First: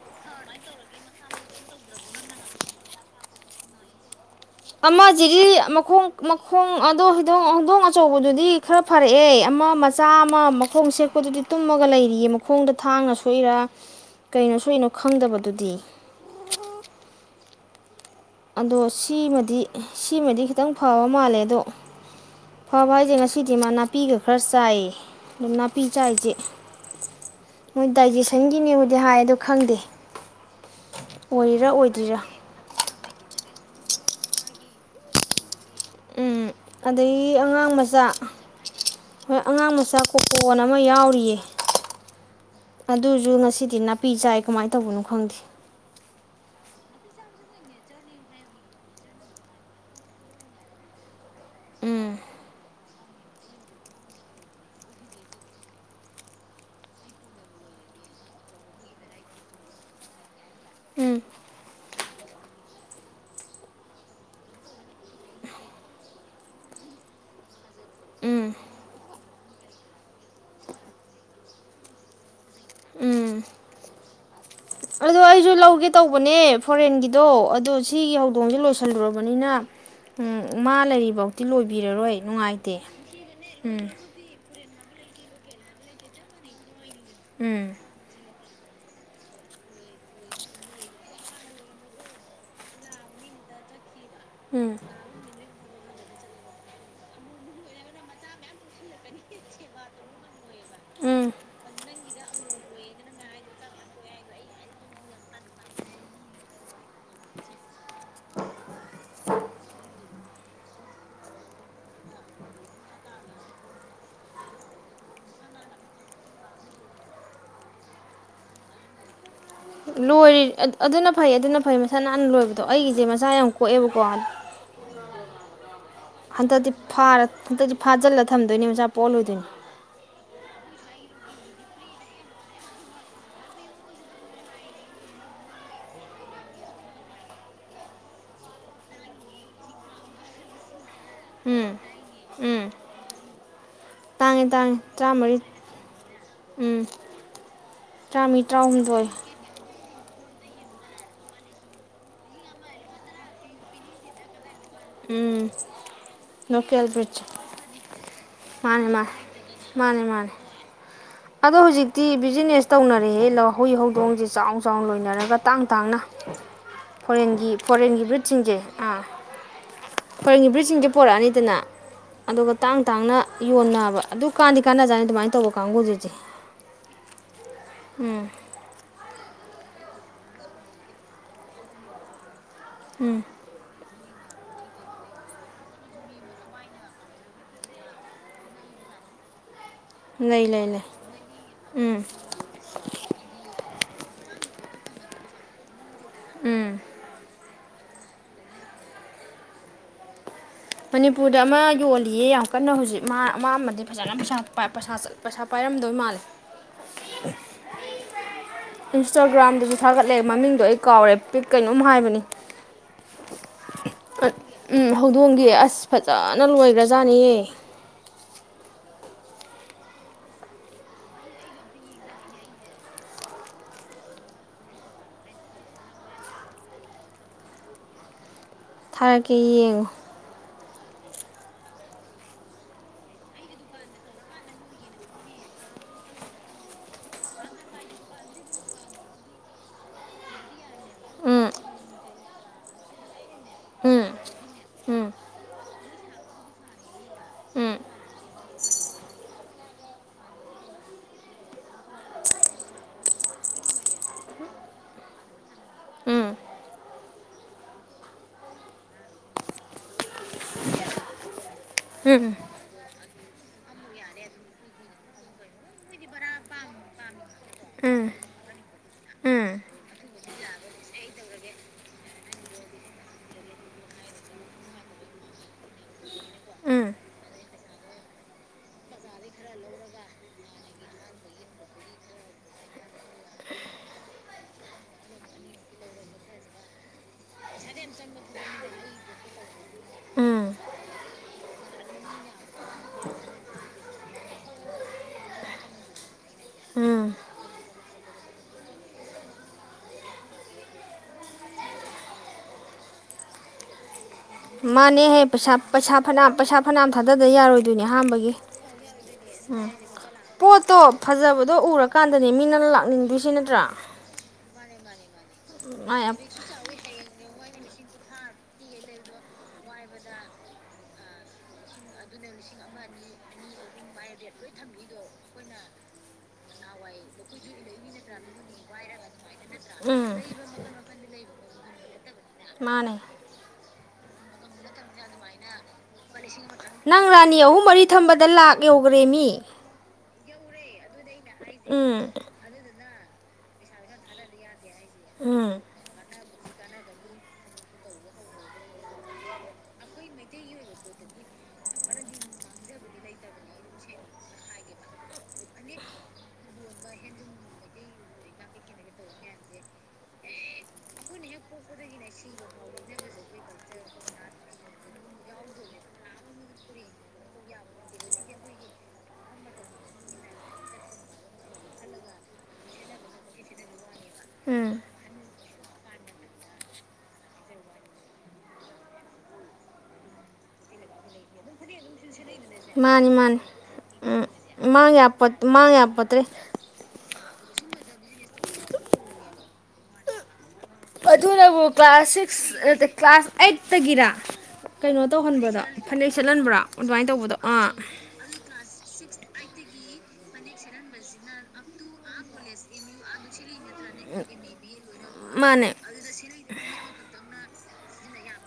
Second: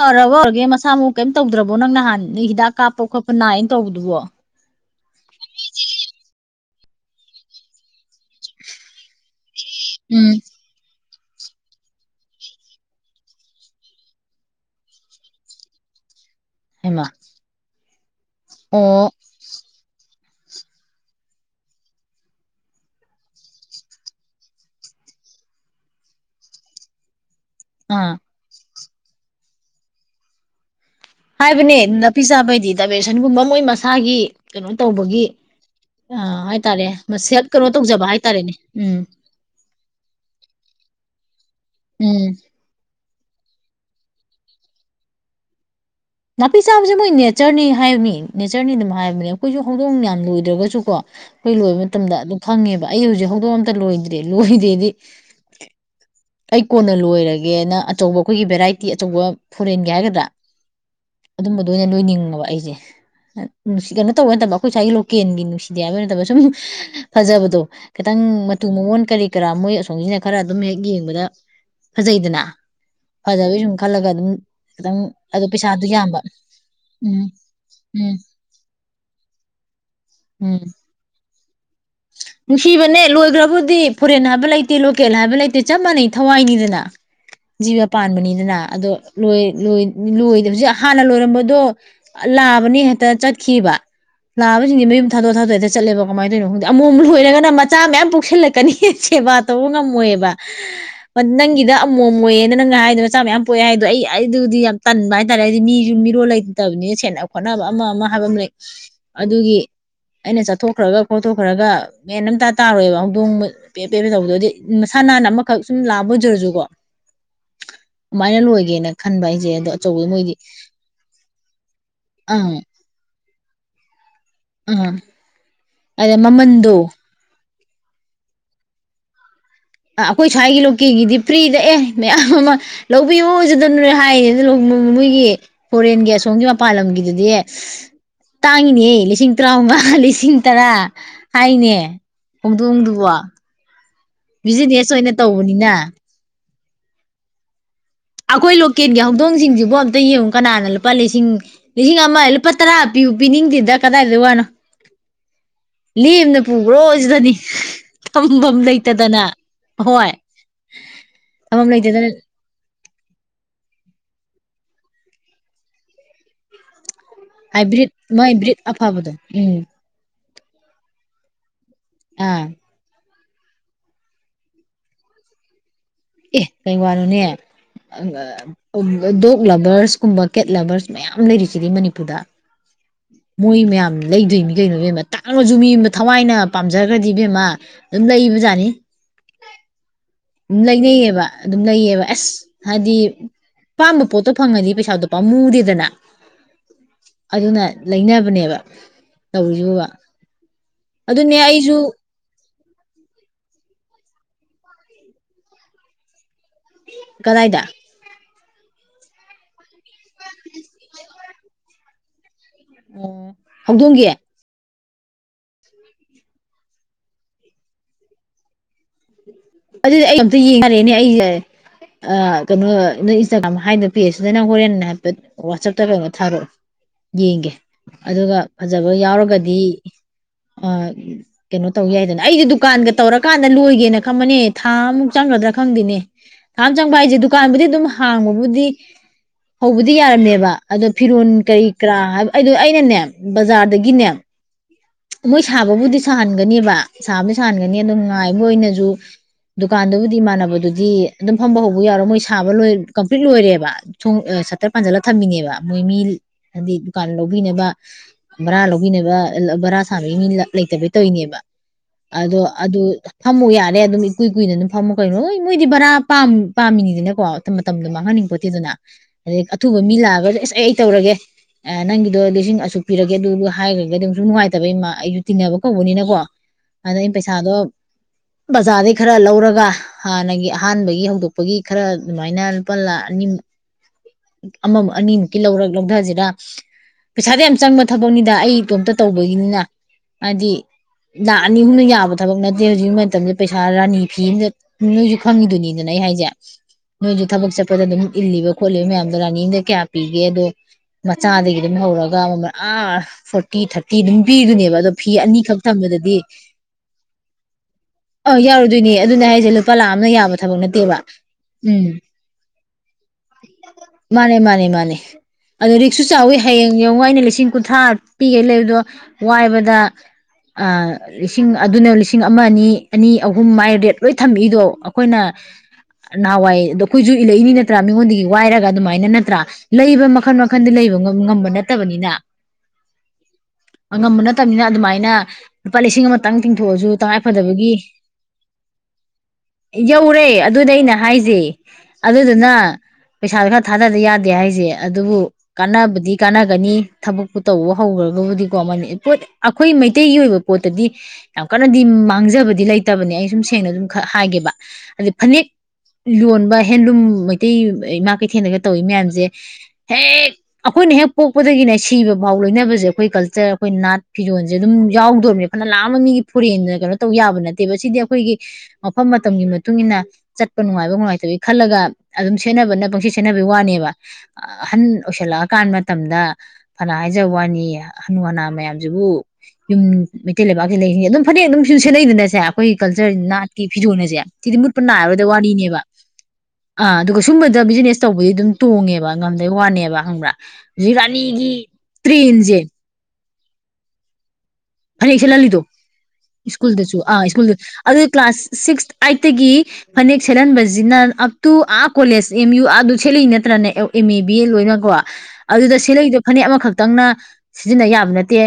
ꯌꯥꯔꯕ ꯑꯣꯏꯔꯒꯦ ꯃꯁꯥ ꯃꯨ ꯀꯩꯝ ꯇꯧꯗ꯭ꯔꯕꯣ ꯅꯪ ꯅꯍꯥꯟ ꯍꯤꯗꯥꯛ ꯀꯥꯞꯄ ꯈꯣꯠꯄ ꯅꯥꯏ ꯇꯧꯗꯨꯕꯣ ꯑꯃꯁꯤꯒꯤ ꯃꯈꯣꯡ ꯃꯈꯣꯡ ꯍꯧꯗꯣꯡ ꯍꯧꯗꯣꯡ ꯑꯆꯧꯕꯗꯨꯗꯤ ꯈꯔ ꯐꯔꯛꯑꯦ ꯑꯃ ꯃꯆꯥ ꯎꯝ ꯑꯃ ꯃꯈꯣꯡꯁꯦ ꯄꯗꯨꯗꯤ ꯇꯨꯝꯃꯒ ꯂꯩꯔꯤꯌꯦ ꯃꯈꯣꯡꯗ ꯊꯥꯡꯅ ꯁꯣꯛ ꯏꯔꯥ ꯀꯩꯅꯣ ꯁꯣꯛꯏꯅꯣ ꯈꯪꯗꯕ ꯑꯗꯨꯗꯤ ꯍꯩꯃꯥ ꯑꯗꯣ ꯁꯤꯃꯗꯤ ꯁꯤꯃꯗꯤ ꯈꯤꯇꯪ ꯐꯕ ꯃꯥꯜꯂꯦ ꯑꯗꯣ ꯐꯕ ꯍꯥꯏꯁꯦ ꯉꯁꯤꯗꯤ ꯃꯥ ꯅꯥꯄꯤꯒ ꯈꯔ ꯆꯥꯏꯌꯦ ꯑꯗꯨꯝ ꯅꯥꯄꯤ ꯆꯥꯏꯁꯦ ꯃꯣꯏ ꯑꯥ ꯗꯥꯏꯖꯦꯁꯟꯒꯤꯅꯦ ꯗꯤ ꯍꯥꯏ ꯑꯗꯣ ꯈꯪꯗꯦ ꯑꯣꯏꯔꯤꯔꯥ ꯍꯥꯏꯕꯅꯦ ꯑꯣꯏꯗ꯭ꯔꯤꯔꯥ ꯅꯥꯄꯤ ꯆꯥꯕꯩꯗꯤ ꯗꯥꯕꯦꯁꯟꯒꯨꯝꯕ ꯃꯣꯏ ꯃꯁꯥꯒꯤ ꯀꯩꯅꯣ ꯇꯧꯕꯒꯤ ꯑ ꯎꯝ ꯍꯥꯏꯇꯥꯔꯦ ꯑꯗꯒꯤ ꯁꯦꯜꯞ ꯀꯩꯅꯣ ꯑꯉꯥꯡ ꯇꯧꯖꯕ ꯃꯆꯥ ꯍꯥꯏꯇꯥꯔꯦꯅꯦ ꯎꯝ ꯍꯣꯏ ꯑꯉꯥꯡ ꯃꯆꯥ ꯀꯣꯛꯄꯅ ꯑꯃ ꯌꯥꯎꯔꯤꯌꯦ ꯎꯝ ꯑꯗꯨꯁꯨ ꯉꯁꯤꯗꯤ ꯅꯥꯄꯤ ꯆꯥꯏ ꯀꯃꯥꯏꯅ ꯇꯧꯕꯅꯣ ꯈꯪꯗꯦ ꯅꯥꯄꯤ ꯆꯥꯕꯁꯦ ꯃꯣꯏ ꯅꯦꯆꯔꯅꯤ ꯍꯥꯏꯕꯅꯤ ꯅꯦꯆꯔꯅꯤ ꯑꯗꯨꯝ ꯍꯥꯏꯕꯅꯦ ꯑꯩꯈꯣꯏꯁꯨ ꯍꯧꯗꯣꯡ ꯌꯥꯝ ꯂꯣꯏꯗ꯭ꯔꯒꯁꯨꯀꯣ ꯑꯩꯈꯣꯏ ꯂꯣꯏꯕ ꯃꯇꯝꯗ ꯎꯝ ꯑꯗꯨ ꯈꯪꯉꯦꯕ ꯑꯩ ꯍꯧꯖꯤꯛ ꯍꯧꯗꯣꯡ ꯑꯝꯇ ꯂꯣꯏꯗ꯭ꯔꯦ ꯂꯣꯏꯗꯦꯗꯤ ꯑꯩ ꯀꯣꯟꯅ ꯂꯣꯏꯔꯒꯦꯅ ꯑꯆꯧꯕ ꯑꯩꯈꯣꯏꯒꯤ ꯚꯦꯔꯥꯏꯇꯤ ꯑꯆꯧꯕ ꯐꯣꯔꯦꯟꯒꯤ ꯍꯥꯏꯒꯗ꯭ꯔꯥ ꯎꯝ ꯑꯗꯨꯝꯕꯗꯣ ꯑꯣꯏꯅ ꯂꯣꯏꯅꯤꯡꯉꯦꯕ ꯑꯩꯁꯦ ꯅꯨꯡꯁꯤ ꯀꯩꯅꯣ ꯇꯧꯕ ꯅꯠꯇꯕ ꯑꯩꯈꯣꯏ ꯁ꯭ꯁꯋꯥꯏꯒꯤ ꯂꯣꯀꯦꯜꯒꯤ ꯅꯨꯡꯁꯤꯗꯦ ꯍꯥꯏꯕ ꯅꯠꯇꯕ ꯁꯨꯝ ꯐꯖꯕꯗꯣ ꯈꯤꯇꯪ ꯎꯝ ꯃꯇꯨ ꯃꯑꯣꯟ ꯀꯔꯤ ꯀꯔꯥ ꯃꯣꯏ ꯑꯁꯣꯝꯁꯤꯅ ꯈꯔ ꯑꯗꯨꯝ ꯍꯦꯛ ꯌꯦꯡꯅꯤꯡ ꯐꯖꯩꯗꯅ ꯐꯖꯕꯩ ꯁꯨꯝ ꯈꯜꯂꯒ ꯑꯗꯨꯝ ꯈꯤꯇꯪ ꯑꯗꯣ ꯑꯩꯁꯨ ꯄꯩꯁꯥꯗꯨ ꯂꯧꯒꯦ ꯌꯥꯝꯕ ꯇꯧꯕꯅꯦ ꯎꯝ ꯐꯣꯔꯦꯟꯒꯤꯗꯣ ꯑꯗꯣ ꯁꯤꯒꯤ ꯎꯝ ꯍꯧꯗꯣꯡꯁꯦ ꯂꯣꯏꯁꯜꯂꯨꯔꯕꯅꯤꯅ ꯎꯝ ꯃꯥ ꯂꯩꯔꯤꯕꯧ ꯂꯣꯏ ꯅꯨꯡꯁꯤꯕꯅꯦ ꯂꯣꯏꯈ꯭ꯔꯕꯨꯗꯤ ꯎꯝ ꯐꯣꯔꯦꯟ ꯍꯥꯏꯕ ꯂꯩꯇꯦ ꯦ ꯂꯣꯀꯦꯜ ꯍꯥꯏꯕ ꯂꯩꯇꯦ ꯆꯞ ꯃꯥꯟꯅꯩ ꯊꯋꯥꯏꯅꯤꯗꯅ ꯎꯝ ꯖꯤꯕꯥ ꯄꯥꯟ ꯃꯅꯤꯗ ꯅ ꯑꯗꯣ ꯂꯣꯏ ꯍꯧꯖꯤꯛ ꯍꯥꯟꯅ ꯂꯣꯏꯔꯝꯕꯗꯣ ꯂꯥꯕꯅꯤ ꯍꯦꯛꯇ ꯆꯠꯈꯤꯕ ꯎꯝ ꯃꯤꯃꯤꯝ ꯊꯥꯗꯣ ꯊꯥꯗꯣꯦ ꯆꯦꯕ ꯀꯃꯥꯏꯗ ꯅꯅꯍꯣꯏ ꯑꯃꯣꯝ ꯂꯣꯏꯔꯒꯅ ꯃꯆꯥ ꯃꯌꯥꯝ ꯄꯣꯛꯁꯜꯂꯛꯀꯅꯤ ꯁꯦꯕꯥ ꯇꯧꯕ ꯉꯝꯃꯣꯏꯑꯕ ꯎꯝ ꯅꯪꯒꯤꯗ ꯑꯃꯣꯝ ꯑꯣꯏꯌꯦꯅ ꯅꯪꯅ ꯍꯥꯏꯗꯣ ꯃꯆꯥ ꯃꯌꯥꯝ ꯄꯣꯛꯑꯦ ꯍꯥꯏꯗꯣ ꯑꯩꯗꯨꯗꯤ ꯌꯥꯝ ꯇꯟꯕ ꯍꯥꯏꯇꯥꯔꯦ ꯍꯥꯏꯗꯤ ꯃꯤꯁꯨ ꯃꯤꯔꯣꯜ ꯂꯩꯇꯇꯕꯅꯤꯅ ꯁꯦꯟꯅ ꯈꯣꯠꯅꯕ ꯑꯃ ꯑꯃ ꯍꯥꯏꯕ ꯑꯃ ꯂꯩ ꯑꯗꯨꯒꯤ ꯑꯩꯅ ꯆꯠꯊꯣꯛꯈ꯭ꯔꯒ ꯈꯣ ꯈꯔꯒ ꯃꯦꯟ ꯑꯝꯇ ꯇꯥꯔꯣꯏꯑꯕ ꯍꯧꯗꯣꯡ ꯄꯦꯞ ꯄꯦꯞꯄꯦ ꯇꯧꯕꯗꯣ ꯑꯗꯨꯗꯤ ꯃꯁꯥ ꯅꯥꯟꯅ ꯑꯃꯈꯛ ꯁꯨꯝ ꯂꯥꯄ ꯑꯣꯏꯖꯔꯁꯨꯀꯣ ꯑꯗꯨꯃꯥꯏꯅ ꯂꯣꯏꯒꯦꯅ ꯈꯟꯕ ꯑꯩꯁꯦ ꯑꯗꯣ ꯑꯆꯧꯕ ꯃꯣꯏꯗꯤ ꯂꯣꯏꯔꯤ ꯑꯗꯨꯅ ꯐꯩ ꯑꯗꯨꯅ ꯐꯩ ꯃꯁꯥ ꯅꯍꯥꯟ ꯑꯥ ꯂꯣꯏꯕꯗꯣ ꯑꯩꯒꯤꯁꯦ ꯃꯆꯥ ꯌꯥꯝ ꯀꯣꯛꯑꯦꯕꯀꯣ ꯎꯝ ꯑꯗ ꯃꯃꯟꯗꯣ ꯍꯟꯇꯁꯨ ꯐꯥꯖꯤꯜꯂ ꯊꯝꯗꯣꯏꯅꯦ ꯃꯆꯥ ꯄꯣꯠꯂꯣꯏꯗꯣꯏꯅꯤ ꯑ ꯑꯩꯈꯣꯏ ꯁ꯭ꯋꯥꯏꯒꯤ ꯂꯣꯀꯦꯜꯒꯤꯗꯤ ꯐ꯭ꯔꯤꯗ ꯑꯦ ꯃꯌꯥꯝ ꯑꯃ ꯂꯧꯕꯤꯌꯨꯖꯗꯅꯅꯦ ꯍꯥꯏꯅꯦ ꯑꯗꯨ ꯃꯣꯏꯒꯤ ꯐꯣꯔꯦꯟꯒꯤ ꯑꯁꯣꯝꯒꯤ ꯃꯄꯥꯟ ꯂꯝꯒꯤꯗꯨꯗꯤ ꯇꯥꯡꯉꯤꯅꯦ ꯂꯤꯁꯤꯡ ꯇꯔꯥꯃꯉꯥ ꯂꯤꯁꯤꯡ ꯇꯔꯥ ꯍꯥꯏꯅꯦ ꯎꯝ ꯎꯝ ꯍꯧꯣꯡꯗꯣꯡꯗꯨꯕꯣ ꯇꯥꯡꯉꯦ ꯇꯥꯡꯉꯦ ꯕꯤꯖꯤꯅꯦꯁ ꯑꯣꯏꯅ ꯇꯔꯥꯃꯔꯤ ꯇꯧꯕꯅꯤꯅ ꯎꯝ ꯇꯔꯥꯃꯔꯤ ꯑꯩꯈꯣꯏ ꯂꯣꯀꯦꯜꯒꯤ ꯇꯔꯥꯍꯨꯝꯗꯣꯏ ꯍꯧꯗꯣꯡꯁꯤꯡꯁꯤꯕꯨ ꯑ ꯌꯦꯡꯉꯨ ꯀꯅꯥꯅ ꯂꯨꯄꯥ ꯂꯤꯁꯤꯡ ꯂꯤꯁꯤꯡ ꯑꯃ ꯂꯨꯄꯥ ꯇꯔꯥ ꯄꯤꯌ ꯄꯤꯅꯤꯡꯗꯦꯗ ꯀꯗꯥꯏꯗ ꯋꯥꯅꯣ ꯎꯝ ꯂꯦꯝꯅ ꯄꯨꯈ꯭ꯔꯣ ꯂꯣꯀꯦꯜ ꯐ꯭ꯔꯤ ꯁꯤꯗꯅꯤ ꯊꯝꯐꯝ ꯃꯥꯅꯤ ꯃꯥꯅꯤ ꯂꯩꯇꯗꯅ ꯃꯥꯅꯤ ꯍꯣꯏ ꯃꯥꯅꯤ ꯑꯗꯣ ꯊꯝꯐꯝ ꯍꯧꯖꯤꯛꯇꯤ ꯂꯩꯇꯗꯅ ꯕꯤꯖꯤꯅꯦꯁ ꯇꯧꯅꯔꯦꯍꯦ ꯂꯧ ꯍꯧ ꯍꯧꯗꯣꯡꯁꯤ ꯆꯥꯎ ꯆꯥꯎꯅ ꯂꯣꯏꯅꯔꯒ ꯇꯥꯡ ꯇꯥꯡꯅ ꯐꯣꯔꯦꯟꯒꯤ ꯑꯕ꯭ꯔꯤꯠ ꯐꯣꯔꯦꯟꯒꯤ ꯃꯥꯏ ꯕ꯭ꯔꯤꯠ ꯑꯐꯥꯕꯗ ꯎꯝ ꯍꯣꯔꯦꯟꯒꯤ ꯕ꯭ꯔꯤꯖꯁꯤꯡꯁꯦ ꯄꯣꯔꯛꯑꯅꯤꯗꯅ ꯑꯥ ꯑꯗꯨꯒ ꯇꯥꯡ ꯇꯥꯡꯅ ꯌꯣꯟꯅꯕ ꯑꯗꯨ ꯀꯥꯟꯗꯤ ꯀꯥꯟꯅꯖꯥꯠꯅꯤ ꯑꯗꯨꯃꯥꯏꯅ ꯇꯧꯕ ꯀꯥꯡꯒꯁꯤꯁꯨꯦ ꯑꯦ ꯀꯩ ꯋꯥꯔꯅꯦ ꯑ ꯎꯝ ꯗꯣꯛ ꯂꯚꯔꯁꯀꯨꯝꯕ ꯀꯦꯠ ꯂꯚꯔꯁ ꯃꯌꯥꯝ ꯂꯩꯔꯤꯁꯤꯗꯤ ꯃꯅꯤꯄꯨꯔꯗ ꯃꯣꯏ ꯃꯌꯥꯝꯅ ꯂꯩꯗꯣꯏꯅꯤ ꯀꯩꯅꯣ ꯏꯕꯦꯝꯃ ꯇꯥꯡꯅꯁꯨꯨ ꯃꯤ ꯊꯋꯥꯏꯅ ꯄꯥꯝꯖꯈ꯭ꯔꯗꯤ ꯏꯕꯦꯝꯃ ꯑꯗꯨꯝ ꯂꯩꯕꯖꯥꯠꯅꯤ ꯅ ꯂꯩ ꯂꯩ ꯂꯩ ꯄꯅꯩꯌꯦꯕ ꯑꯗꯨꯝ ꯎꯝ ꯂꯩꯌꯦꯕ ꯑꯦꯁ ꯍꯥꯏꯗꯤ ꯑꯄꯥꯝꯕ ꯄꯣꯠꯇꯣ ꯐꯪꯉꯗꯤ ꯄꯩꯁꯥꯗꯣ ꯄꯥꯝꯃꯨꯗꯦꯗꯅ ꯎꯝ ꯑꯗꯨꯅ ꯂꯩꯅ ꯅꯦꯕ ꯇꯧꯔꯤꯕꯕ ꯃꯅꯤꯄꯨꯔꯗ ꯑꯃ ꯌꯣꯜꯂꯤꯌꯦ ꯌꯥꯎ ꯀꯟꯅꯣ ꯍꯧꯖꯤꯛ ꯃꯥ ꯃꯥ ꯑꯃꯗꯤ ꯐꯖꯅ ꯄꯩꯁꯥ ꯄꯩꯁꯥ ꯄꯥꯏꯔꯝꯗꯣꯏ ꯃꯥꯜꯂꯦ ꯀꯗꯥꯏꯗ ꯏꯟꯁꯇꯥꯒ꯭ꯔꯥꯝꯗ ꯐꯥꯒꯠꯂꯦ ꯃꯃꯤꯡꯗꯣ ꯑꯩ ꯀꯥꯎꯔꯦ ꯄꯤꯛ ꯀꯩꯅꯣꯝ ꯍꯥꯏꯕꯅꯤ [unintelligible] ꯎꯝ ꯍꯧꯗꯣꯡꯒꯤ ꯑ- ꯎꯝ ꯍꯧꯗꯣꯡꯒꯤ ꯑꯁ ꯐꯖꯅ ꯂꯣꯏꯈ꯭ꯔꯖꯥꯠꯅꯤꯌꯦ ꯑꯗꯨꯗꯤ ꯑꯩ ꯑꯝꯇ ꯌꯦꯡꯅꯔꯦꯅꯦ ꯑꯩꯁꯦ ꯀꯩꯅꯣ ꯅ ꯏꯟꯁꯇꯥꯒ꯭ꯔꯥꯝ ꯍꯥꯏꯗ ꯄꯦꯖꯁꯤꯗ ꯅꯪ ꯍꯣꯔꯦꯟ ꯍꯥꯏꯐꯦꯠ ꯋꯥꯆꯞꯇ ꯀꯩꯅꯣ ꯊꯥꯔꯛꯑꯣ ꯌꯦꯡꯒꯦ ꯑꯗꯨꯒ ꯐꯖꯕ ꯊꯥꯔꯛꯀꯦ ꯌꯥꯎꯔꯒꯗꯤ ꯌꯦꯡꯉꯣ ꯑ ꯎ ꯀꯩꯅꯣ ꯇꯧ ꯌꯥꯏꯗꯅ ꯑꯩꯗꯤ ꯗꯨꯀꯥꯟꯒ ꯇꯧꯔꯀꯥꯟꯗ ꯂꯣꯏꯒꯦꯅ ꯈꯃꯅꯦ ꯊꯥ ꯑꯃꯨꯛ ꯆꯪꯒꯗ꯭ꯔꯥ ꯈꯪꯗꯦꯅꯦ ꯊꯥ ꯑꯃ ꯆꯪꯕ ꯍꯥꯏꯁꯦ ꯗꯨꯀꯥꯟꯕꯨꯗꯤ ꯑꯗꯨꯝ ꯍꯥꯡꯕꯕꯨꯗꯤ ꯍꯧꯕꯗꯤ ꯌꯥꯔꯝꯃꯦꯕ ꯑꯗꯣ ꯐꯤꯔꯣꯣꯟ ꯎꯝ ꯀꯔꯤ ꯀꯔꯥ ꯍꯥꯏ ꯑꯩꯅꯅꯦ ꯎꯝ ꯕꯖꯥꯔꯗꯒꯤꯅꯦ ꯎꯝ ꯃꯣꯏ ꯁꯥꯕꯕꯨꯗꯤ ꯁꯥꯍꯟꯒꯅꯦꯕ ꯁꯥꯕꯗꯤ ꯎꯝ ꯁꯥꯍꯟꯒꯅꯤ ꯑꯗꯨꯝ ꯉꯥꯏꯕ ꯑꯣꯏꯅꯁꯨ ꯗꯨꯀꯥꯟꯗꯨꯕꯨꯗꯤ ꯏꯃꯅꯕꯗꯨꯗꯤ ꯑꯗꯨꯝ ꯐꯝꯕ ꯍꯧꯕ ꯌꯥꯎꯔꯣ ꯃꯣꯏ ꯁꯥꯕ ꯂꯣꯏ ꯀꯝꯄ꯭ꯂꯤꯠ ꯂꯣꯏꯔꯦꯕ ꯊ ꯁꯇ꯭ꯔ ꯄꯥꯟꯁꯤꯜꯂ ꯊꯝꯃꯤꯅꯦꯕ ꯃꯣꯏ ꯃꯤ ꯎꯝ ꯍꯥꯏꯗꯤ ꯗꯨꯀꯥꯟ ꯂꯧꯕꯤꯅꯕ ꯚꯔꯥ ꯂꯧꯕꯤꯅꯕ ꯚꯔꯥ ꯁꯥꯕꯒꯤ ꯃꯤ ꯂꯩꯇꯕꯩ ꯇꯧꯔꯤꯅꯦꯕ ꯑꯗꯣ ꯎꯝ ꯑꯗ ꯊꯝꯃꯨ ꯌꯥꯅꯤ ꯑꯗꯨꯝ ꯏ ꯀꯨꯏ ꯀꯨꯏꯅ ꯑꯗꯨꯝ ꯐꯝꯃ ꯀꯩꯅꯣ ꯅꯣꯏ ꯃꯣꯏꯗꯤ ꯔꯥ ꯄꯥꯝꯃꯤꯅꯤꯗꯅꯀꯣ ꯃꯇꯝ ꯃꯇꯝꯗꯣ ꯎꯝ ꯃꯥꯡꯍꯟꯅꯤꯡꯄꯣꯠꯇꯤꯗꯅ ꯑꯗꯩ ꯑꯊꯨꯕ ꯃꯤ ꯂꯥꯛꯑꯒꯗꯤ ꯑꯁ ꯑꯩ ꯇꯧꯔꯒꯦ ꯅꯪꯒꯤꯗꯣ ꯂꯤꯁꯤꯡ ꯑꯁꯨꯛ ꯄꯤꯔꯒꯦ ꯑꯗꯨꯗꯣ ꯍꯥꯏꯈ꯭ꯔꯒꯗꯤ ꯑꯗꯨ ꯁꯨꯝ ꯅꯨꯡꯉꯥꯏꯇꯕ ꯏꯃ ꯑꯩꯁꯨ ꯇꯤꯅꯕ ꯀꯧꯕꯅꯤꯅꯀꯣ ꯎꯝ ꯎꯝ ꯑꯗꯨꯗ ꯑꯩꯅ ꯄꯩꯁꯥꯗꯣ ꯕꯖꯥꯔꯗꯩ ꯈꯔ ꯂꯧꯔꯒ ꯍꯥꯟꯅꯒꯤ ꯑꯍꯥꯟꯕꯒꯤ ꯍꯧꯗꯣꯛꯄꯒꯤ ꯈꯔ ꯑꯗꯨꯃꯥꯏꯅ ꯂꯨꯄꯥ ꯂꯥ ꯑꯅꯤꯃꯨꯛ ꯑꯃꯃꯨꯛ ꯑꯅꯤꯃꯨꯛꯀꯤ ꯂꯧꯔ ꯂꯧꯊꯁꯤꯔ ꯄꯩꯁꯥꯗꯤ ꯌꯥꯝ ꯆꯪꯕ ꯊꯕꯛꯅꯤꯗ ꯑꯩ ꯏꯇꯣꯝꯇ ꯇꯧꯕꯒꯤꯅꯤꯅ ꯎꯝ ꯍꯥꯏꯗꯤ ꯂꯥ ꯑꯅꯤ ꯑꯍꯨꯝꯅ ꯌꯥꯕ ꯊꯕꯛ ꯅꯠꯇꯦ ꯍꯧꯖꯤꯛꯀꯤ ꯃꯇꯝꯗ ꯄꯩꯁꯥ ꯔꯥꯅꯤ ꯐꯤ ꯑꯃꯗ ꯅꯣꯏꯁꯨ ꯈꯪꯉꯤꯗꯨꯅꯤꯗꯅ ꯑꯩ ꯍꯥꯏꯁꯦ ꯎꯝ ꯅꯣꯏꯁꯨ ꯊꯕꯛ ꯆꯠꯄꯗ ꯑꯗꯨꯝ ꯏꯜꯂꯤꯕ ꯈꯣꯠꯂꯤꯕ ꯃꯌꯥꯝꯗꯣ ꯔꯥꯅꯤꯗ ꯀꯌꯥ ꯄꯤꯒꯦ ꯑꯗꯣ ꯃꯆꯥꯗꯒꯤ ꯑꯗꯨꯝ ꯍꯧꯔꯒ ꯃꯃꯜ ꯑꯥ ꯐꯣꯔꯇꯤ ꯊꯥꯔꯇꯤ ꯑꯗꯨꯝ ꯄꯤꯗꯨꯅꯦꯕ ꯑꯗꯣ ꯐꯤ ꯃꯥꯅꯦꯍꯦ ꯄꯩꯁꯥ ꯑꯅꯤꯈꯛ ꯄꯩꯁꯥ ꯊꯝꯕꯗꯗꯤ ꯐꯅ ꯄꯩꯁꯥ ꯐꯅꯥꯌꯥꯝꯝ ꯊꯥꯗꯗ ꯌꯥꯔꯣꯏꯗꯣꯏꯅꯦ ꯑꯍꯥꯟꯕꯒꯤ ꯑ ꯌꯥꯎꯔꯗꯣꯏꯅꯦꯑ ꯑꯗꯨꯅꯦ ꯑꯩꯁꯦ ꯂꯨꯄꯥ ꯂꯥꯛꯑ ꯑꯃꯅ ꯌꯥꯕꯗ ꯄꯣꯠꯇꯣ ꯐꯖꯕꯗꯣ ꯎꯔꯀꯥꯟꯗꯅꯦ ꯃꯤꯅ ꯂꯥꯛꯅꯤꯡꯗꯣꯏꯁꯤ ꯅꯠꯇ꯭ꯔꯥ ꯑ ꯑꯗꯨ ꯔꯤꯛꯁꯨ ꯃꯥꯏ ꯆꯥꯎꯋꯤ ꯍꯌꯦꯡ ꯌꯦꯡꯉꯨ ꯑꯩꯅ ꯂꯤꯁꯤꯡ ꯀꯨꯟꯊ꯭ꯔꯥ ꯄꯤꯈꯩ ꯂꯩꯕꯗꯣ ꯋꯥꯏꯕꯗ ꯂꯤꯁꯤꯡ ꯑꯗꯨꯅ ꯂꯤꯁꯤꯡ ꯑꯃ ꯑꯅꯤ ꯑꯅꯤ ꯑꯍꯨꯝ ꯃꯥꯏ ꯔꯦꯠ ꯂꯣꯏ ꯊꯝꯃꯛꯏꯗꯣ ꯑꯩꯈꯣꯏꯅ ꯅꯍꯥꯟꯋꯥꯏ ꯑꯗꯣ ꯑꯩꯈꯣꯏꯁꯨ ꯏꯜꯂꯛꯏꯅꯤ ꯅꯠꯇ꯭ꯔꯥ ꯃꯤꯉꯣꯟꯗꯒꯤ ꯋꯥꯏꯔꯒ ꯑꯗꯨꯃꯥꯏꯅ ꯅꯠꯇ꯭ꯔꯥ ꯂꯩꯕ ꯎꯝ ꯃꯈꯟ ꯃꯈꯟꯗ ꯂꯩꯕ ꯉꯝꯕ ꯅꯠꯇꯕꯅꯤꯅ ꯃꯥꯅꯦ ꯑꯉꯝꯕ ꯅꯠꯇꯕꯅꯤꯅ ꯑꯗꯨꯃꯥꯏꯅ ꯂꯨꯄꯥ ꯂꯤꯁꯤꯡ ꯑꯃ ꯈꯤꯇꯪ ꯇꯤꯡꯊꯣꯛꯑꯁꯨ ꯅꯪ ꯔꯥꯅꯤ ꯑꯍꯨꯝ ꯇꯉꯥꯏꯐꯗꯕꯒꯤ ꯃꯔꯤ ꯊꯝꯕꯗ ꯂꯥꯛ ꯌꯧꯈꯔꯦ ꯃꯤ ꯑꯗꯨꯗ ꯑꯩꯅ ꯍꯥꯏꯁꯦ ꯎꯝ ꯑꯗꯨꯗꯨꯅ ꯄꯩꯁꯥꯗ ꯈꯔ ꯊꯥꯗꯗ ꯌꯥꯗꯦ ꯍꯥꯏꯁꯦ ꯑꯗꯨꯕꯨ ꯎꯝ ꯀꯥꯟꯅꯕꯗꯤ ꯀꯥꯟꯅꯒꯅꯤ ꯊꯕꯛꯄꯨ ꯇꯧꯕ ꯍꯧꯈ꯭ꯔꯒꯕꯨꯗꯤꯀꯣ ꯄꯣ ꯑꯩꯈꯣꯏ ꯃꯩꯇꯩꯒꯤ ꯑꯣꯏꯕ ꯄꯣꯠꯇꯗꯤ ꯌꯥꯝ ꯀꯟꯅꯗꯤ ꯃꯥꯡꯖꯕꯗꯤ ꯂꯩꯇꯦ ꯐꯠꯇꯕꯅꯦ ꯑꯩ ꯁꯨꯝ ꯁꯦꯡꯅ ꯑꯗꯨꯝ ꯍꯥꯏꯒꯦꯕ ꯑꯩ ꯐꯅꯦꯛ ꯌꯣꯟꯕ ꯍꯦꯟꯂꯨꯝ ꯃꯩꯇꯩ ꯏꯃꯥ ꯀꯩꯊꯦꯜꯗꯒ ꯇꯧꯏ ꯃꯌꯥꯝꯁꯦ ꯍꯦꯛ ꯑꯩꯈꯣꯏꯅ ꯍꯦꯛ ꯄꯣꯛꯄꯗꯒꯤꯅꯦ ꯁꯤꯕ ꯐꯥꯎ ꯂꯣꯏꯅꯕꯁꯦ ꯑꯩꯈꯣꯏ ꯀꯜꯆꯔ ꯑꯩꯈꯣꯏ ꯅꯥꯠ ꯐꯤꯔꯣꯟꯜꯁꯦ ꯑꯗꯨꯝ ꯌꯥꯎꯗꯣꯔꯤꯕꯅꯤ ꯐꯅ ꯂꯥꯛꯑ ꯑꯃ ꯃꯤꯒꯤ ꯐꯣꯔꯦꯟꯅ ꯀꯩꯅꯣ ꯇꯧ ꯌꯥꯕ ꯅꯠꯇꯅ ꯅꯠꯇꯦꯕ ꯁꯤꯗꯤ ꯑꯩꯈꯣꯏꯒꯤ ꯃꯐꯝ ꯃꯇꯝꯒꯤ ꯃꯇꯨꯡ ꯏ ꯃꯇꯨꯡꯏꯟꯅ ꯆꯠꯄ ꯅꯨꯡꯉꯥꯏꯕ ꯅꯨꯡꯉꯥꯏꯇꯕꯒꯤ ꯈꯜꯂꯒ ꯑꯗꯨꯝ ꯁꯦꯟꯅꯕꯅ ꯄꯪꯆꯦꯠ ꯁꯦꯠꯟꯅꯕꯒꯤ ꯋꯥꯅꯦꯕ ꯎꯝ ꯑꯍꯟ ꯑꯣꯏꯁꯜꯂꯛꯑꯀꯥꯟ ꯃꯇꯝꯗ ꯐꯅ ꯍꯥꯏꯖꯕ ꯋꯥꯅꯤ ꯍꯅꯨ ꯍꯅꯥ ꯃꯌꯥꯝꯁꯤꯕꯨ ꯌꯨꯝ ꯃꯩꯇꯩ ꯂꯩꯕꯥꯛꯁꯤ ꯂꯩꯁꯤꯅꯤ ꯑꯗꯨꯝ ꯐꯅꯦꯛ ꯑꯗꯨꯝ ꯁ ꯁꯦꯠꯅꯩꯗꯅꯁꯦ ꯑꯩꯈꯣꯏꯒꯤ ꯃꯥꯅꯤ ꯀꯜꯆꯔ ꯃꯥꯅꯤ ꯅꯥꯠꯀꯤ ꯐꯤꯖꯣꯜ ꯑꯁꯦ ꯎꯝ ꯁꯤꯗꯤ ꯃꯨꯠꯄ ꯃꯥꯡ ꯅꯥꯔꯗ ꯌꯥꯄꯣꯠ ꯃꯥꯡ ꯋꯥꯔꯤꯅꯦꯕ ꯌꯥꯄꯣꯠꯇ꯭ꯔꯦ ꯑꯥ ꯑꯗꯨꯒ ꯁꯨꯝꯕꯗ ꯕꯤꯖꯤꯅꯦꯁ ꯇꯧꯕꯗꯤ ꯑꯗꯨꯝ ꯇꯣꯡꯉꯦꯕ ꯉꯝꯗꯩ ꯋꯥꯅꯦꯕ ꯍ ꯈꯪꯕ꯭ꯔꯥ ꯍꯧꯖꯤꯛ ꯔꯥꯅꯤꯒꯤ ꯀ꯭ꯂꯥꯁ ꯇ꯭ꯔꯦꯟꯁꯦ ꯁꯤꯛꯁ ꯀ꯭ꯂꯥꯁ ꯐꯥꯠ ꯇꯥꯒꯤꯔꯥ ꯐꯅꯦꯛꯌꯦꯛꯁꯜꯍꯜꯂꯤꯗꯣ ꯁ꯭ꯀꯨꯜꯗꯁꯨ ꯑꯗꯨꯃꯥꯏꯅ ꯑꯥ ꯇꯧꯕꯗꯣ ꯁ꯭ꯀꯨꯜꯗ ꯑꯗꯨ ꯀ꯭ꯂꯥꯁ ꯁꯤꯛꯁ ꯑꯥꯏꯠꯇꯒꯤ ꯐꯅꯦꯛ ꯁꯦꯠꯍꯟꯕꯁꯤꯅ ꯑꯞ ꯇꯨ ꯑꯥ ꯀꯣꯂꯦꯖ ꯑꯦꯝ ꯌꯨ ꯑꯥ ꯑꯗꯨ ꯁꯦꯠꯂꯛꯏ ꯅꯠꯇ꯭ꯔꯅꯦ ꯑꯦꯝ ꯑꯦ ꯕꯤ ꯑꯦ ꯂꯣꯏꯅꯀꯣ ꯃꯥꯅꯦ ꯑꯗꯨꯗꯥ ꯁꯦꯠꯂꯦꯏ ꯗꯨ꯫ ꯐꯥꯅꯦꯛ ꯑꯥꯃꯥ ꯈ꯭ꯇꯪ ꯅꯥ ꯁꯤꯖꯟꯕꯥ ꯌꯥꯕꯥ ꯅ꯭ꯇꯦ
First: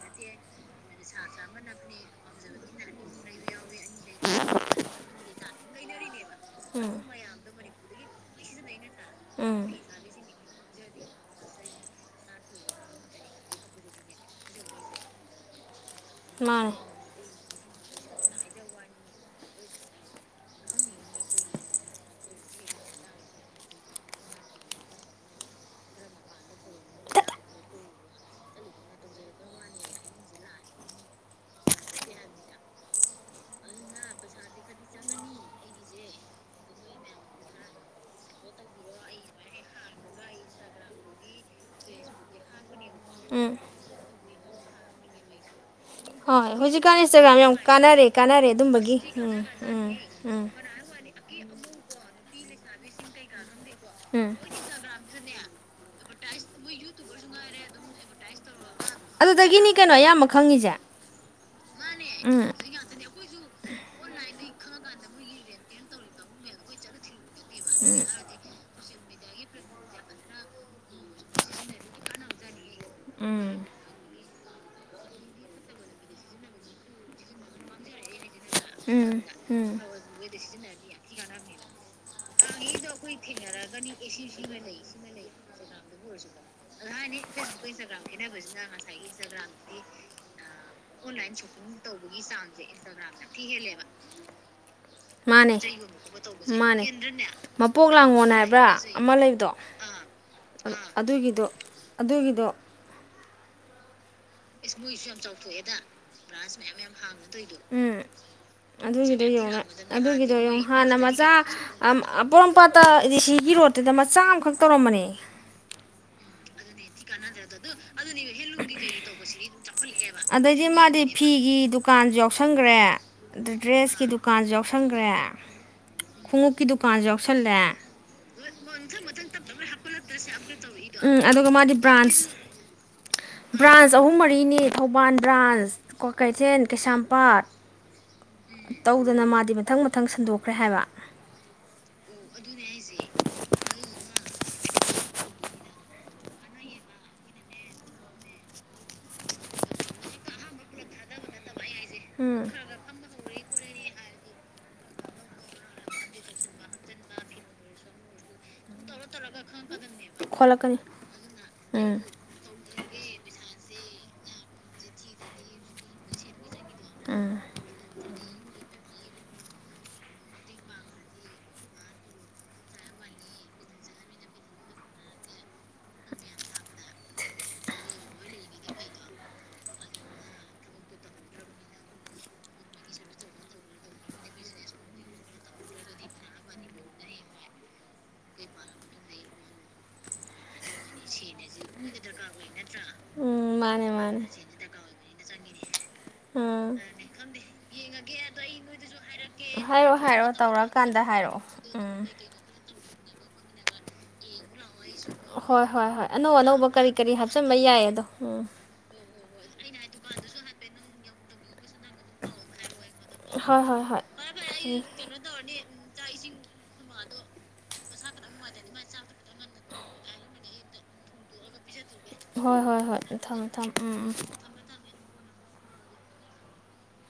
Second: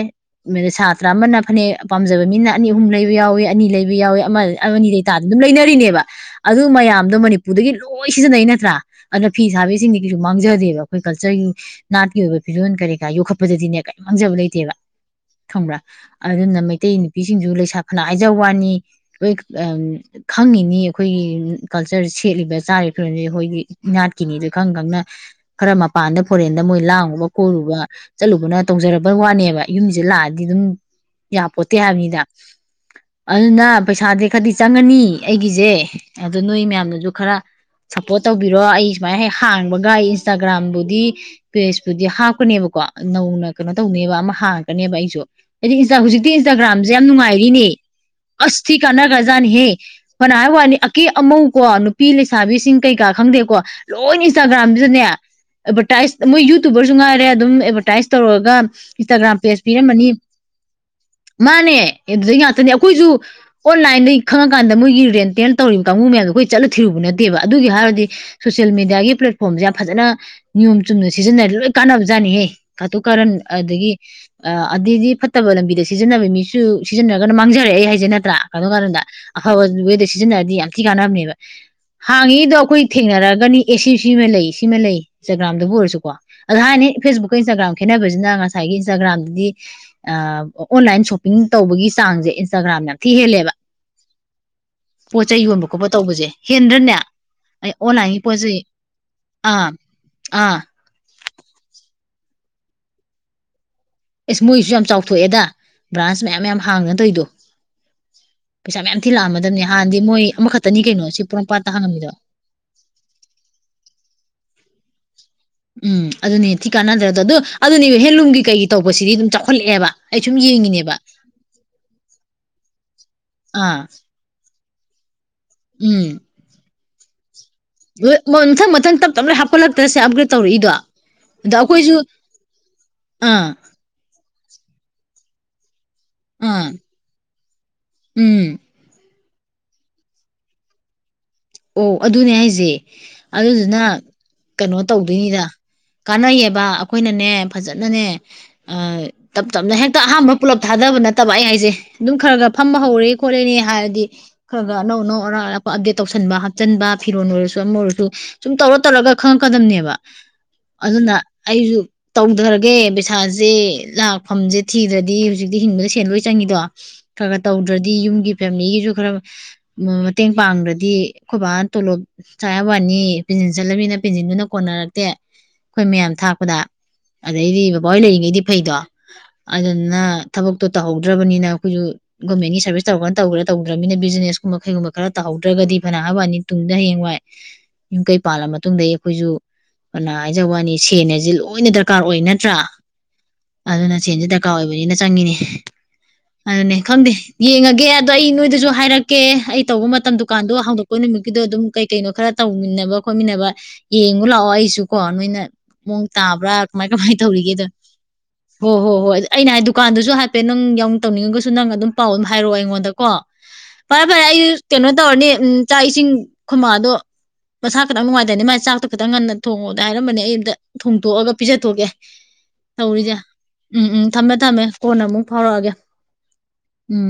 ꯃꯤ꯫ ꯁꯥꯇ꯭ꯔ ꯑꯃꯅ ꯐꯅꯦꯛ ꯄꯥꯝꯖꯕ ꯃꯤꯅ ꯑꯅꯤ ꯑꯍꯨꯝ ꯂꯩꯕ ꯌꯥꯎꯋꯤ ꯑꯅꯤ ꯂꯩꯕ ꯌꯥꯎꯋꯤ ꯑꯃ ꯑꯅꯤ ꯂꯩꯇꯥꯗ ꯑꯗꯨꯝ ꯂꯩꯅꯔꯤꯅꯦꯕ ꯑꯗꯨ ꯎꯝ ꯃꯌꯥꯝꯗꯣ ꯃꯅꯤꯄꯨꯔꯗꯒꯤ ꯂꯣꯏ ꯁꯤꯖꯤꯟꯅꯩ ꯅꯠꯇ꯭ꯔꯥ ꯑꯗꯨꯅ ꯐꯤ ꯎꯝ ꯁꯥꯕꯤꯁꯤꯡꯗꯤ ꯀꯩꯁꯨ ꯃꯥꯡꯖꯗꯦꯕ ꯑꯩꯈꯣꯏ ꯀꯜꯆꯔꯒꯤ ꯅꯥꯠꯀꯤ ꯑꯣꯏꯕ ꯐꯤꯖꯣꯜ ꯀꯔꯤ ꯀꯔꯥ ꯌꯣꯛꯈꯠꯄꯗꯗꯤꯅꯦ ꯀꯔꯤ ꯃꯥꯡꯖꯕ ꯂꯩꯇꯦꯕ ꯈꯪꯕ꯭ꯔꯥ ꯑꯗꯨꯅ ꯃꯥꯅꯦ ꯃꯩꯇꯩ ꯅꯨꯄꯤꯁꯤꯡꯁꯨ ꯂꯩꯁꯥ ꯐꯅ ꯍꯥꯏꯖ ꯋꯥꯅꯤ ꯂꯣꯏ ꯈꯪꯉꯤꯅꯤ ꯑꯩꯈꯣꯏꯒꯤ ꯀꯜꯆꯔ ꯁꯦꯠꯂꯤꯕ ꯆꯥꯔꯤꯕ ꯐꯤꯕꯝꯁꯤ ꯑꯩꯈꯣꯏꯒꯤ ꯏꯅꯥꯠꯀꯤꯅꯤꯗ ꯈꯪ ꯈꯪꯅ ꯈꯔ ꯃꯄꯥꯟꯗ ꯐꯣꯔꯦꯟꯗ ꯃꯣꯏ ꯂꯥꯡꯉꯨꯕ ꯀꯣꯏꯔꯨꯕ ꯆꯠꯂꯨꯕꯅ ꯇꯧꯖꯔꯕ ꯋꯥꯅꯦꯕ ꯌꯨꯝꯁꯤꯁꯗ ꯂꯥꯛꯑꯗꯤ ꯑꯗꯨꯝ ꯌꯥꯄꯣꯠꯇꯦ ꯍꯥꯏꯕꯅꯤꯗ ꯑꯗꯨꯅ ꯄꯩꯁꯥꯗꯤ ꯈꯔꯗꯤ ꯆꯪꯉꯅꯤ ꯑꯩꯒꯤꯁꯦ ꯑꯗ ꯅꯣꯏ ꯃꯌꯥꯝꯅꯁꯨ ꯈꯔ ꯁꯞꯄꯣꯔꯠ ꯇꯧꯕꯤꯔꯣ ꯑꯩ ꯁꯨꯃꯥꯏꯅ ꯍꯥꯡꯕꯒ ꯑꯩ ꯏꯟꯁꯇꯥꯒ꯭ꯔꯥꯝꯕꯨꯗꯤ ꯄꯦꯁꯄꯕꯨꯗꯤ ꯍꯥꯞꯀꯅꯦꯕꯀꯣ ꯅꯧꯅ ꯎꯝ ꯀꯩꯅꯣ ꯇꯧꯅꯦꯕ ꯑꯃ ꯍꯥꯡꯉꯛꯀꯅꯦꯕ ꯑꯩꯁꯨ ꯍꯥꯏꯗꯤ ꯏ ꯍꯧꯖꯤꯛꯇꯤ ꯍꯣꯏ ꯏꯟꯁꯇꯥꯒ꯭ꯔꯥꯝꯁꯦ ꯍꯧꯖꯤꯛꯀꯥꯟ ꯌꯥꯝ ꯏꯟꯁꯇꯥꯒ꯭ꯔꯥꯝ ꯅꯨꯡꯉꯥꯏꯔꯤꯅꯦ ꯀꯥꯟꯅꯔꯦ ꯀꯥꯟꯅꯔꯦ ꯑꯁ ꯊꯤ ꯑꯗꯨꯝꯕꯒꯤ ꯎꯝ ꯀꯥꯟꯅꯈ꯭ꯔꯖꯥꯠꯅꯤ ꯍꯦ ꯎꯝ ꯀꯅꯥ ꯎꯝ ꯍꯥꯏꯕ ꯋꯥꯅꯤ ꯀꯦ ꯑꯃꯧꯀꯣ ꯅꯨꯄꯤ ꯂꯩꯁꯥꯕꯤꯁꯤꯡ ꯀꯩꯀꯥ ꯈꯪꯗꯦꯀꯣ ꯂꯣꯏ ꯎꯝ ꯏꯟꯁꯇꯥꯒ꯭ꯔꯥꯝꯗꯨꯗꯅꯦ ꯑꯦꯠꯚꯔꯇꯥꯏꯁ ꯃꯣꯏ ꯌꯨꯇꯨꯕꯔꯁꯨ ꯉꯥꯏꯔꯦ ꯑꯗꯨꯝ ꯑꯦꯠꯚꯔꯇꯥꯏꯁ ꯇꯧꯔꯒ ꯏꯟꯁꯇꯥꯒ꯭ꯔꯥꯝ ꯑꯗꯨꯗꯥꯒꯤ ꯄꯦꯖ ꯅꯦ ꯄꯤꯔꯝꯃꯅꯤ ꯑꯌꯥꯝꯕꯥ ꯈ꯭ꯡꯒꯦ ꯁꯦ꯫ ꯃꯥꯅꯦ꯫ ꯏ ꯑꯗꯨꯗꯦꯏ ꯉꯛꯇꯥꯅꯦ ꯑꯈꯣꯏꯁꯨ꯫ ꯑꯣꯟꯂꯥꯏꯟꯗꯒꯤꯩ ꯈꯪꯉꯀꯥꯟꯗ ꯃꯣꯏꯒꯤ ꯔꯦꯟꯇꯦꯟ ꯇꯧꯔꯤꯕ ꯀꯥꯡꯕꯨ ꯃꯌꯥꯝꯗꯣ ꯑꯩꯈꯣꯏ ꯆꯠꯂ ꯊꯤꯔꯨꯕ ꯅꯠꯇꯦꯕ ꯑꯗꯨꯒꯤ ꯍꯥꯏꯔꯗꯤ ꯁꯣꯁꯤꯦꯜ ꯃꯦꯗꯤꯌꯥꯒꯤ ꯄ꯭ꯂꯦꯠꯐꯣꯔꯝꯁꯦ ꯌꯥꯝ ꯐꯖꯅ ꯅꯤꯌꯣꯝ ꯆꯨꯝꯅ ꯁꯤꯖꯤꯟꯅꯔ ꯂꯣꯏ ꯀꯥꯟꯅꯕꯖꯥꯠꯅꯤꯍꯦ ꯀꯥꯇꯨ ꯀꯥꯔꯟ ꯎꯝ ꯑꯗꯒꯤ ꯑꯗꯩꯗꯤ ꯐꯠꯇꯕ ꯂꯝꯕꯤꯗ ꯁꯤꯖꯤꯟꯅꯕ ꯃꯤꯁꯨ ꯁꯤꯖꯤꯟꯅꯔꯒꯅ ꯃꯥꯡꯖꯔꯛꯑꯦ ꯑꯩ ꯍꯥꯏꯖꯦ ꯅꯠꯇ꯭ꯔꯥ ꯀꯩꯅꯣ ꯀꯥꯟꯗ ꯎꯝ ꯑꯐꯕ ꯎꯝ ꯋꯦꯗ ꯁꯤꯖꯤꯟꯅꯔꯗꯤ ꯌꯥꯝ ꯊꯤ ꯀꯥꯟꯅꯕꯅꯦꯕ ꯍꯥꯡꯉꯤꯗꯣ ꯑꯩꯈꯣꯏ ꯊꯦꯡꯅꯔꯛꯒꯅꯤ ꯑꯦ ꯁꯤ ꯁꯤꯃ ꯂꯩ ꯁꯤꯃ ꯂꯩ ꯏꯟꯁꯇꯥꯒ꯭ꯔꯥꯝꯗꯕꯨ ꯑꯣꯏꯔꯁꯨꯀꯣ ꯑꯗ ꯍꯥꯏꯅꯤ ꯐꯦꯁꯕꯨꯛꯀ ꯏꯟꯁꯇꯥꯒ꯭ꯔꯥꯝ ꯈꯦꯠꯅꯕꯁꯤꯅ ꯉꯁꯥꯏꯒꯤ ꯏꯟꯁꯇꯥꯒ꯭ꯔꯥꯝꯗꯗꯤ ꯑꯣꯟꯂꯥꯏꯟ ꯁꯣꯞꯄꯤꯡ ꯇꯧꯕꯒꯤ ꯆꯥꯡꯁꯦ ꯏꯟꯁꯇꯥꯒ꯭ꯔꯥꯝꯅ ꯄꯣꯠ ꯆꯩ ꯃꯥꯅꯦ ꯌꯣꯟꯕ ꯈꯣꯠꯄ ꯇꯧꯕꯁꯦ ꯃꯥꯅꯦ ꯍꯦꯟꯗ꯭ꯔꯅꯦ ꯑꯩ ꯃꯄꯣꯛ ꯑꯣꯟꯂꯥꯏꯟꯒꯤ ꯂꯥꯡꯉꯣ ꯄꯣꯠ ꯆꯩ ꯍꯥꯏꯕ꯭ꯔꯥ ꯑꯃ ꯂꯩꯕꯗꯣ ꯑꯥ ꯑꯥ ꯑꯗꯨꯒꯤꯗꯣ ꯑꯗꯨꯒꯤ ꯗꯨ꯫ ꯑꯦꯁ ꯃꯣꯏꯁꯨ ꯌꯥꯝ ꯆꯥꯎꯊꯣꯛꯑꯦꯗ ꯕ꯭ꯔꯥꯟꯁ ꯃꯌꯥꯝ ꯃꯌꯥꯝ ꯍꯥꯡꯗꯅ ꯇꯧꯔꯤꯗꯣ ꯎꯝ ꯄꯩꯁꯥ ꯃꯌꯥꯝ ꯊꯤ ꯑꯗꯨꯒꯤꯗꯣ ꯌꯦꯡꯉ ꯂꯥꯛꯑꯝꯃꯗꯕꯅꯤ ꯍꯥꯟꯅꯗꯤ ꯃꯣꯏ ꯑꯗꯨꯒꯤꯗꯣ ꯌꯦꯡꯉꯣ ꯑꯃꯈꯛꯇꯅꯤ ꯍꯥꯟꯅ ꯀꯩꯅꯣ ꯁꯤ ꯃꯆꯥ ꯄꯣꯔꯣꯝꯄꯥꯠꯇ ꯍꯥꯡꯉꯝꯃꯤꯗꯣ ꯑꯄꯣꯔꯝꯄꯥꯠꯇꯗꯤ ꯁꯤꯒꯤ ꯔꯣꯠꯇꯨꯗ ꯃꯆꯥ ꯑꯃꯈꯛ ꯇꯧꯔꯝꯕꯅꯦ꯫ ꯎꯝ ꯑꯗꯨꯅꯦ ꯊꯤ ꯀꯥꯟꯅꯗ꯭ꯔꯦ ꯑꯗꯣ ꯑꯗꯨ ꯑꯗꯨꯅꯦꯕ ꯍꯦꯟꯂꯨꯝꯒꯤ ꯀꯩꯒꯤ ꯇꯧꯕꯁꯤꯗꯤ ꯑꯗꯨꯝ ꯆꯥꯎꯈꯠꯂꯛꯑꯦꯕ ꯑꯩ ꯁꯨꯝ ꯑꯗꯩꯗꯤ ꯌꯦꯡꯉꯤꯅꯦꯕ ꯃꯥꯗꯤ ꯐꯤꯒꯤ ꯗꯨꯀꯥꯟꯁꯨ ꯌꯥꯎꯁꯟꯈ꯭ꯔꯦ ꯑꯗ ꯑꯥ ꯗ꯭ꯔꯦꯁꯀꯤ ꯗꯨꯀꯥꯟꯁꯨ ꯌꯥꯎ ꯈꯪꯒ꯭ꯔꯦ꯫ ꯈꯨꯡꯅꯨꯞ ꯒꯤꯗꯨ꯫ ꯀꯥꯖ ꯑꯣꯐ ꯃꯪ ꯃꯊꯪ ꯇꯞ ꯇꯝꯕ꯭ꯔꯦ ꯍꯥꯄꯂꯛ ꯇꯔꯦꯕ꯭ꯔ ꯎꯝ ꯑꯗꯨꯒꯥ ꯃꯥ ꯗꯤ ꯁꯥꯈꯥ ꯑꯥ ꯁꯥꯈꯥ ꯑꯍꯨꯝ ꯃꯔꯤ ꯅꯦ꯫ ꯊꯣꯎꯕꯜ ꯁꯥꯈꯥ꯫ ꯀ꯭ꯕꯥꯈꯩꯇꯦꯜ ꯑꯥ ꯀꯦꯌꯁꯃꯄꯠ ꯎꯝ ꯇ꯭ꯕꯤ ꯗ꯭ꯅꯥ ꯃꯥ ꯗꯤ ꯃꯊꯪ ꯃꯊꯪ ꯁꯟꯗꯣꯈ꯭ꯔꯦ ꯍꯥꯏꯕꯥ꯫ ꯑꯣꯍ ꯑꯗꯨꯅꯦ ꯍꯥꯏꯁꯦ ꯑꯗꯨꯗꯨꯅꯥ꯫ ꯀꯩꯅꯣ ꯇꯧꯗꯣꯏꯅꯤꯗ ꯀꯥꯟꯅꯩꯌꯦꯕ ꯑꯩꯈꯣꯏꯅꯅꯦ ꯐꯖꯅꯅꯦ ꯇꯞ ꯇꯞꯅ ꯍꯦꯛꯇ ꯑꯍꯝꯕ ꯄꯨꯂꯞ ꯊꯥꯗꯕ ꯅꯠꯇꯕ ꯑꯩ ꯍꯥꯏꯁꯦ ꯑꯗꯨꯝ ꯈ꯭ꯔꯥ ꯎꯝ ꯈ꯭ꯔꯥ ꯐ꯭ꯍꯝꯕꯥ ꯍ꯭ꯔꯦ ꯈꯣꯇꯂꯅꯤ꯫ ꯍꯥꯏꯔꯗꯤ ꯈꯔ ꯈ ꯑꯅꯧ ꯑꯅꯧ ꯑꯔ ꯑꯞꯗꯦꯠ ꯇꯧꯁꯤ ꯊꯟꯕ ꯍꯥꯞꯆꯟꯕ ꯐꯤꯔꯣꯟꯜ ꯑꯣꯏꯔꯁꯨ ꯑꯃ ꯑꯣꯏꯔꯁꯨ ꯁꯨꯝ ꯇꯧꯔ ꯇꯧꯔꯒ ꯈꯪꯉꯛꯀꯗꯕꯅꯦꯕ ꯈꯣꯠꯂꯛꯀꯅꯤ ꯑꯗꯨꯅ ꯑꯩꯁꯨ ꯎꯝ ꯇꯧꯗꯔꯒꯦ ꯄꯩꯁꯥꯁꯦ ꯂꯥꯛꯐꯝꯁꯦ ꯊꯤꯗ꯭ꯔꯗꯤ ꯍꯧꯖꯤꯛꯇꯤ ꯍꯤꯡꯕꯗ ꯁꯦꯟ ꯂꯣꯏ ꯆꯪꯉꯤꯗꯣ ꯈ ꯎꯝ ꯈ ꯇꯧꯗ꯭ꯔꯗꯤ ꯌꯨꯝꯒꯤ ꯐꯦꯃꯤꯂꯤꯒꯤꯁꯨ ꯈꯔ ꯃꯇꯦꯡ ꯄꯥꯡꯗ꯭ꯔꯗꯤ ꯑꯩꯈꯣꯏ ꯕꯥꯅ ꯇꯣꯂꯣꯞ ꯆꯥꯏ ꯍꯥꯏꯕ ꯋꯥꯅꯤ ꯄꯦꯟꯁꯤꯟ ꯆꯠꯂꯕꯅꯤꯅ ꯄꯦꯟꯁꯤꯟꯗꯨꯅ ꯀꯣꯟꯅꯔꯛꯇꯦ ꯑꯈꯣꯏ ꯃꯌꯥꯝ ꯊꯥꯛꯄꯗ ꯑꯗꯩꯗꯤ ꯕꯕꯥꯍꯣꯏ ꯂꯩꯔꯤꯉꯩꯗꯤ ꯐꯩꯗꯣ ꯑꯗꯨꯗꯨꯅ ꯊꯕꯛꯇꯣ ꯇꯧꯍꯧꯗ꯭ꯔꯕꯅꯤꯅ ꯑꯩꯈꯣꯏꯁꯨ ꯒꯣꯔꯃꯦꯟꯒꯤ ꯁꯥꯔꯚꯤꯁ ꯇꯧꯔꯒꯅ ꯇꯧꯒ꯭ꯔꯦ ꯇꯧꯗ꯭ꯔꯕꯅꯤꯅ ꯕꯤꯖꯤꯅꯦꯁ ꯀꯨꯝꯕ ꯀꯩꯒꯨꯝꯕ ꯈꯔ ꯇꯧꯍꯧꯗ꯭ꯔꯒꯗꯤ ꯐꯅ ꯍꯥꯏꯋꯥꯅꯤ ꯇꯨꯡꯗ ꯍꯌꯦꯡꯋꯥꯏ ꯌꯨꯝ ꯀꯩ ꯄꯥꯜꯂ ꯃꯇꯨꯡꯗꯩ ꯑꯩꯈꯣꯏꯁꯨ ꯐꯅ ꯍꯥꯏꯖ ꯋꯥꯅꯤ ꯁꯦꯜ ꯍꯥꯏꯁꯦ ꯂꯣꯏꯅ ꯗꯔꯀꯥꯔ ꯑꯣꯏ ꯅꯠꯇ꯭ꯔꯥ ꯎꯝ ꯃꯥꯅꯦ ꯑꯗꯨꯅ ꯃꯥꯅꯦ ꯁꯦꯟꯁꯦ ꯗꯔꯀꯥꯔ ꯑꯣꯏꯕꯅꯤꯅ ꯆꯪꯉꯤꯅꯦ ꯑꯗꯨꯅꯦ ꯎꯝ ꯈꯪꯗꯦ ꯌꯦꯡꯉꯒꯦ ꯑꯗꯣ ꯑꯩ ꯅꯣꯏꯗꯁꯨ ꯍꯥꯏꯔꯛꯀꯦ ꯑꯩ ꯇꯧꯕ ꯍꯥꯏꯔꯛꯑꯣ ꯃꯇꯝ ꯍꯥꯏꯔꯛꯑꯣ ꯗꯨꯀꯥꯟꯗꯣ ꯍꫭꯡꯗꯣꯛꯄ ꯇꯧꯔꯛꯑꯀꯥꯟꯗ ꯍꯥꯏꯔꯛꯑꯣ ꯅꯨꯃꯤꯠꯀꯤꯗꫭ ꯑꯗꯨꯝ ꯀꯩ ꯎꯝ ꯀꯩꯅꯣ ꯈꯔ ꯇꯧꯃꯤꯟꯅ ꯃꯤꯟꯅꯕ ꯈꯣꯠꯃꯤꯟꯅꯕ ꯌꯦꯡꯉꯨ ꯂꯥꯛꯑꯣ ꯑꯩ ꯁꯨ ꯀꯣ ꯅꯣꯏꯅ ꯍꯣꯏ ꯍꯣꯏ ꯍꯣꯏ ꯃꯑꯣꯡ ꯑꯅꯧ ꯇꯥꯕ꯭ꯔꯥ ꯑꯅꯧꯕ ꯀꯃꯥꯏ ꯀꯔꯤ ꯀꯔꯤ ꯀꯃꯥꯏꯅ ꯍꯥꯞꯆꯤꯟꯕ ꯇꯧꯔꯤꯒꯦꯗ ꯌꯥꯏ ꯑꯗꯣ ꯎꯝ ꯍꯣ ꯍꯣꯏ ꯍꯣꯏ ꯑꯗꯨ ꯑꯩꯅ ꯍꯥꯏ ꯗꯨꯀꯥꯟꯗꯨꯁꯨ ꯍꯥꯏꯄꯦꯠ ꯅꯪ ꯌꯥꯎ ꯇꯧꯅꯤꯡꯉꯒꯁꯨ ꯅꯪ ꯑꯗꯨꯝ ꯄꯥꯎ ꯑꯗꯨꯝ ꯍꯥꯏꯔꯛꯑꯣ ꯑꯩꯉꯣꯟꯗ ꯀꯣ ꯍꯣꯏ ꯍꯣꯏ ꯐꯔꯦ ꯍꯣꯏ ꯐꯔꯦ ꯑꯩ ꯀꯩꯅꯣ ꯇꯧꯔꯅꯤ ꯎꯝ ꯆꯥꯛ ꯏꯁꯤꯡ ꯈꫭꯏꯃꯥꯗꯣ ꯃꯁꯥ ꯈꯤꯇꯪ ꯅꯨꯡꯉꯥꯏꯇꯦꯅ ꯃꯥꯥꯏ ꯆꯥꯛꯇꯣ ꯈꯤꯇꯪ ꯉꯟꯅ ꯊꯣꯡꯉꯣꯗꯤ ꯍꯥꯏꯔꯝꯕꯅꯦ ꯑꯩ ꯑꯝꯇ ꯊꯣꯡꯗꯣꯛꯑꯒ ꯄꯤꯖꯊꯣꯛꯀꯦ ꯍꯣꯏ ꯍꯣꯏ ꯍꯣꯏ ꯇꯧꯔꯤꯁꯦ ꯊꯝꯃꯦ ꯊꯝꯃꯦ ꯎꯝ ꯎꯝ ꯊꯝꯃꯦ ꯊꯝꯃꯦ ꯀꯣꯟꯅ ꯑꯃꯨꯛ ꯐꯥꯎꯔꯑꯒꯦ ꯎꯝ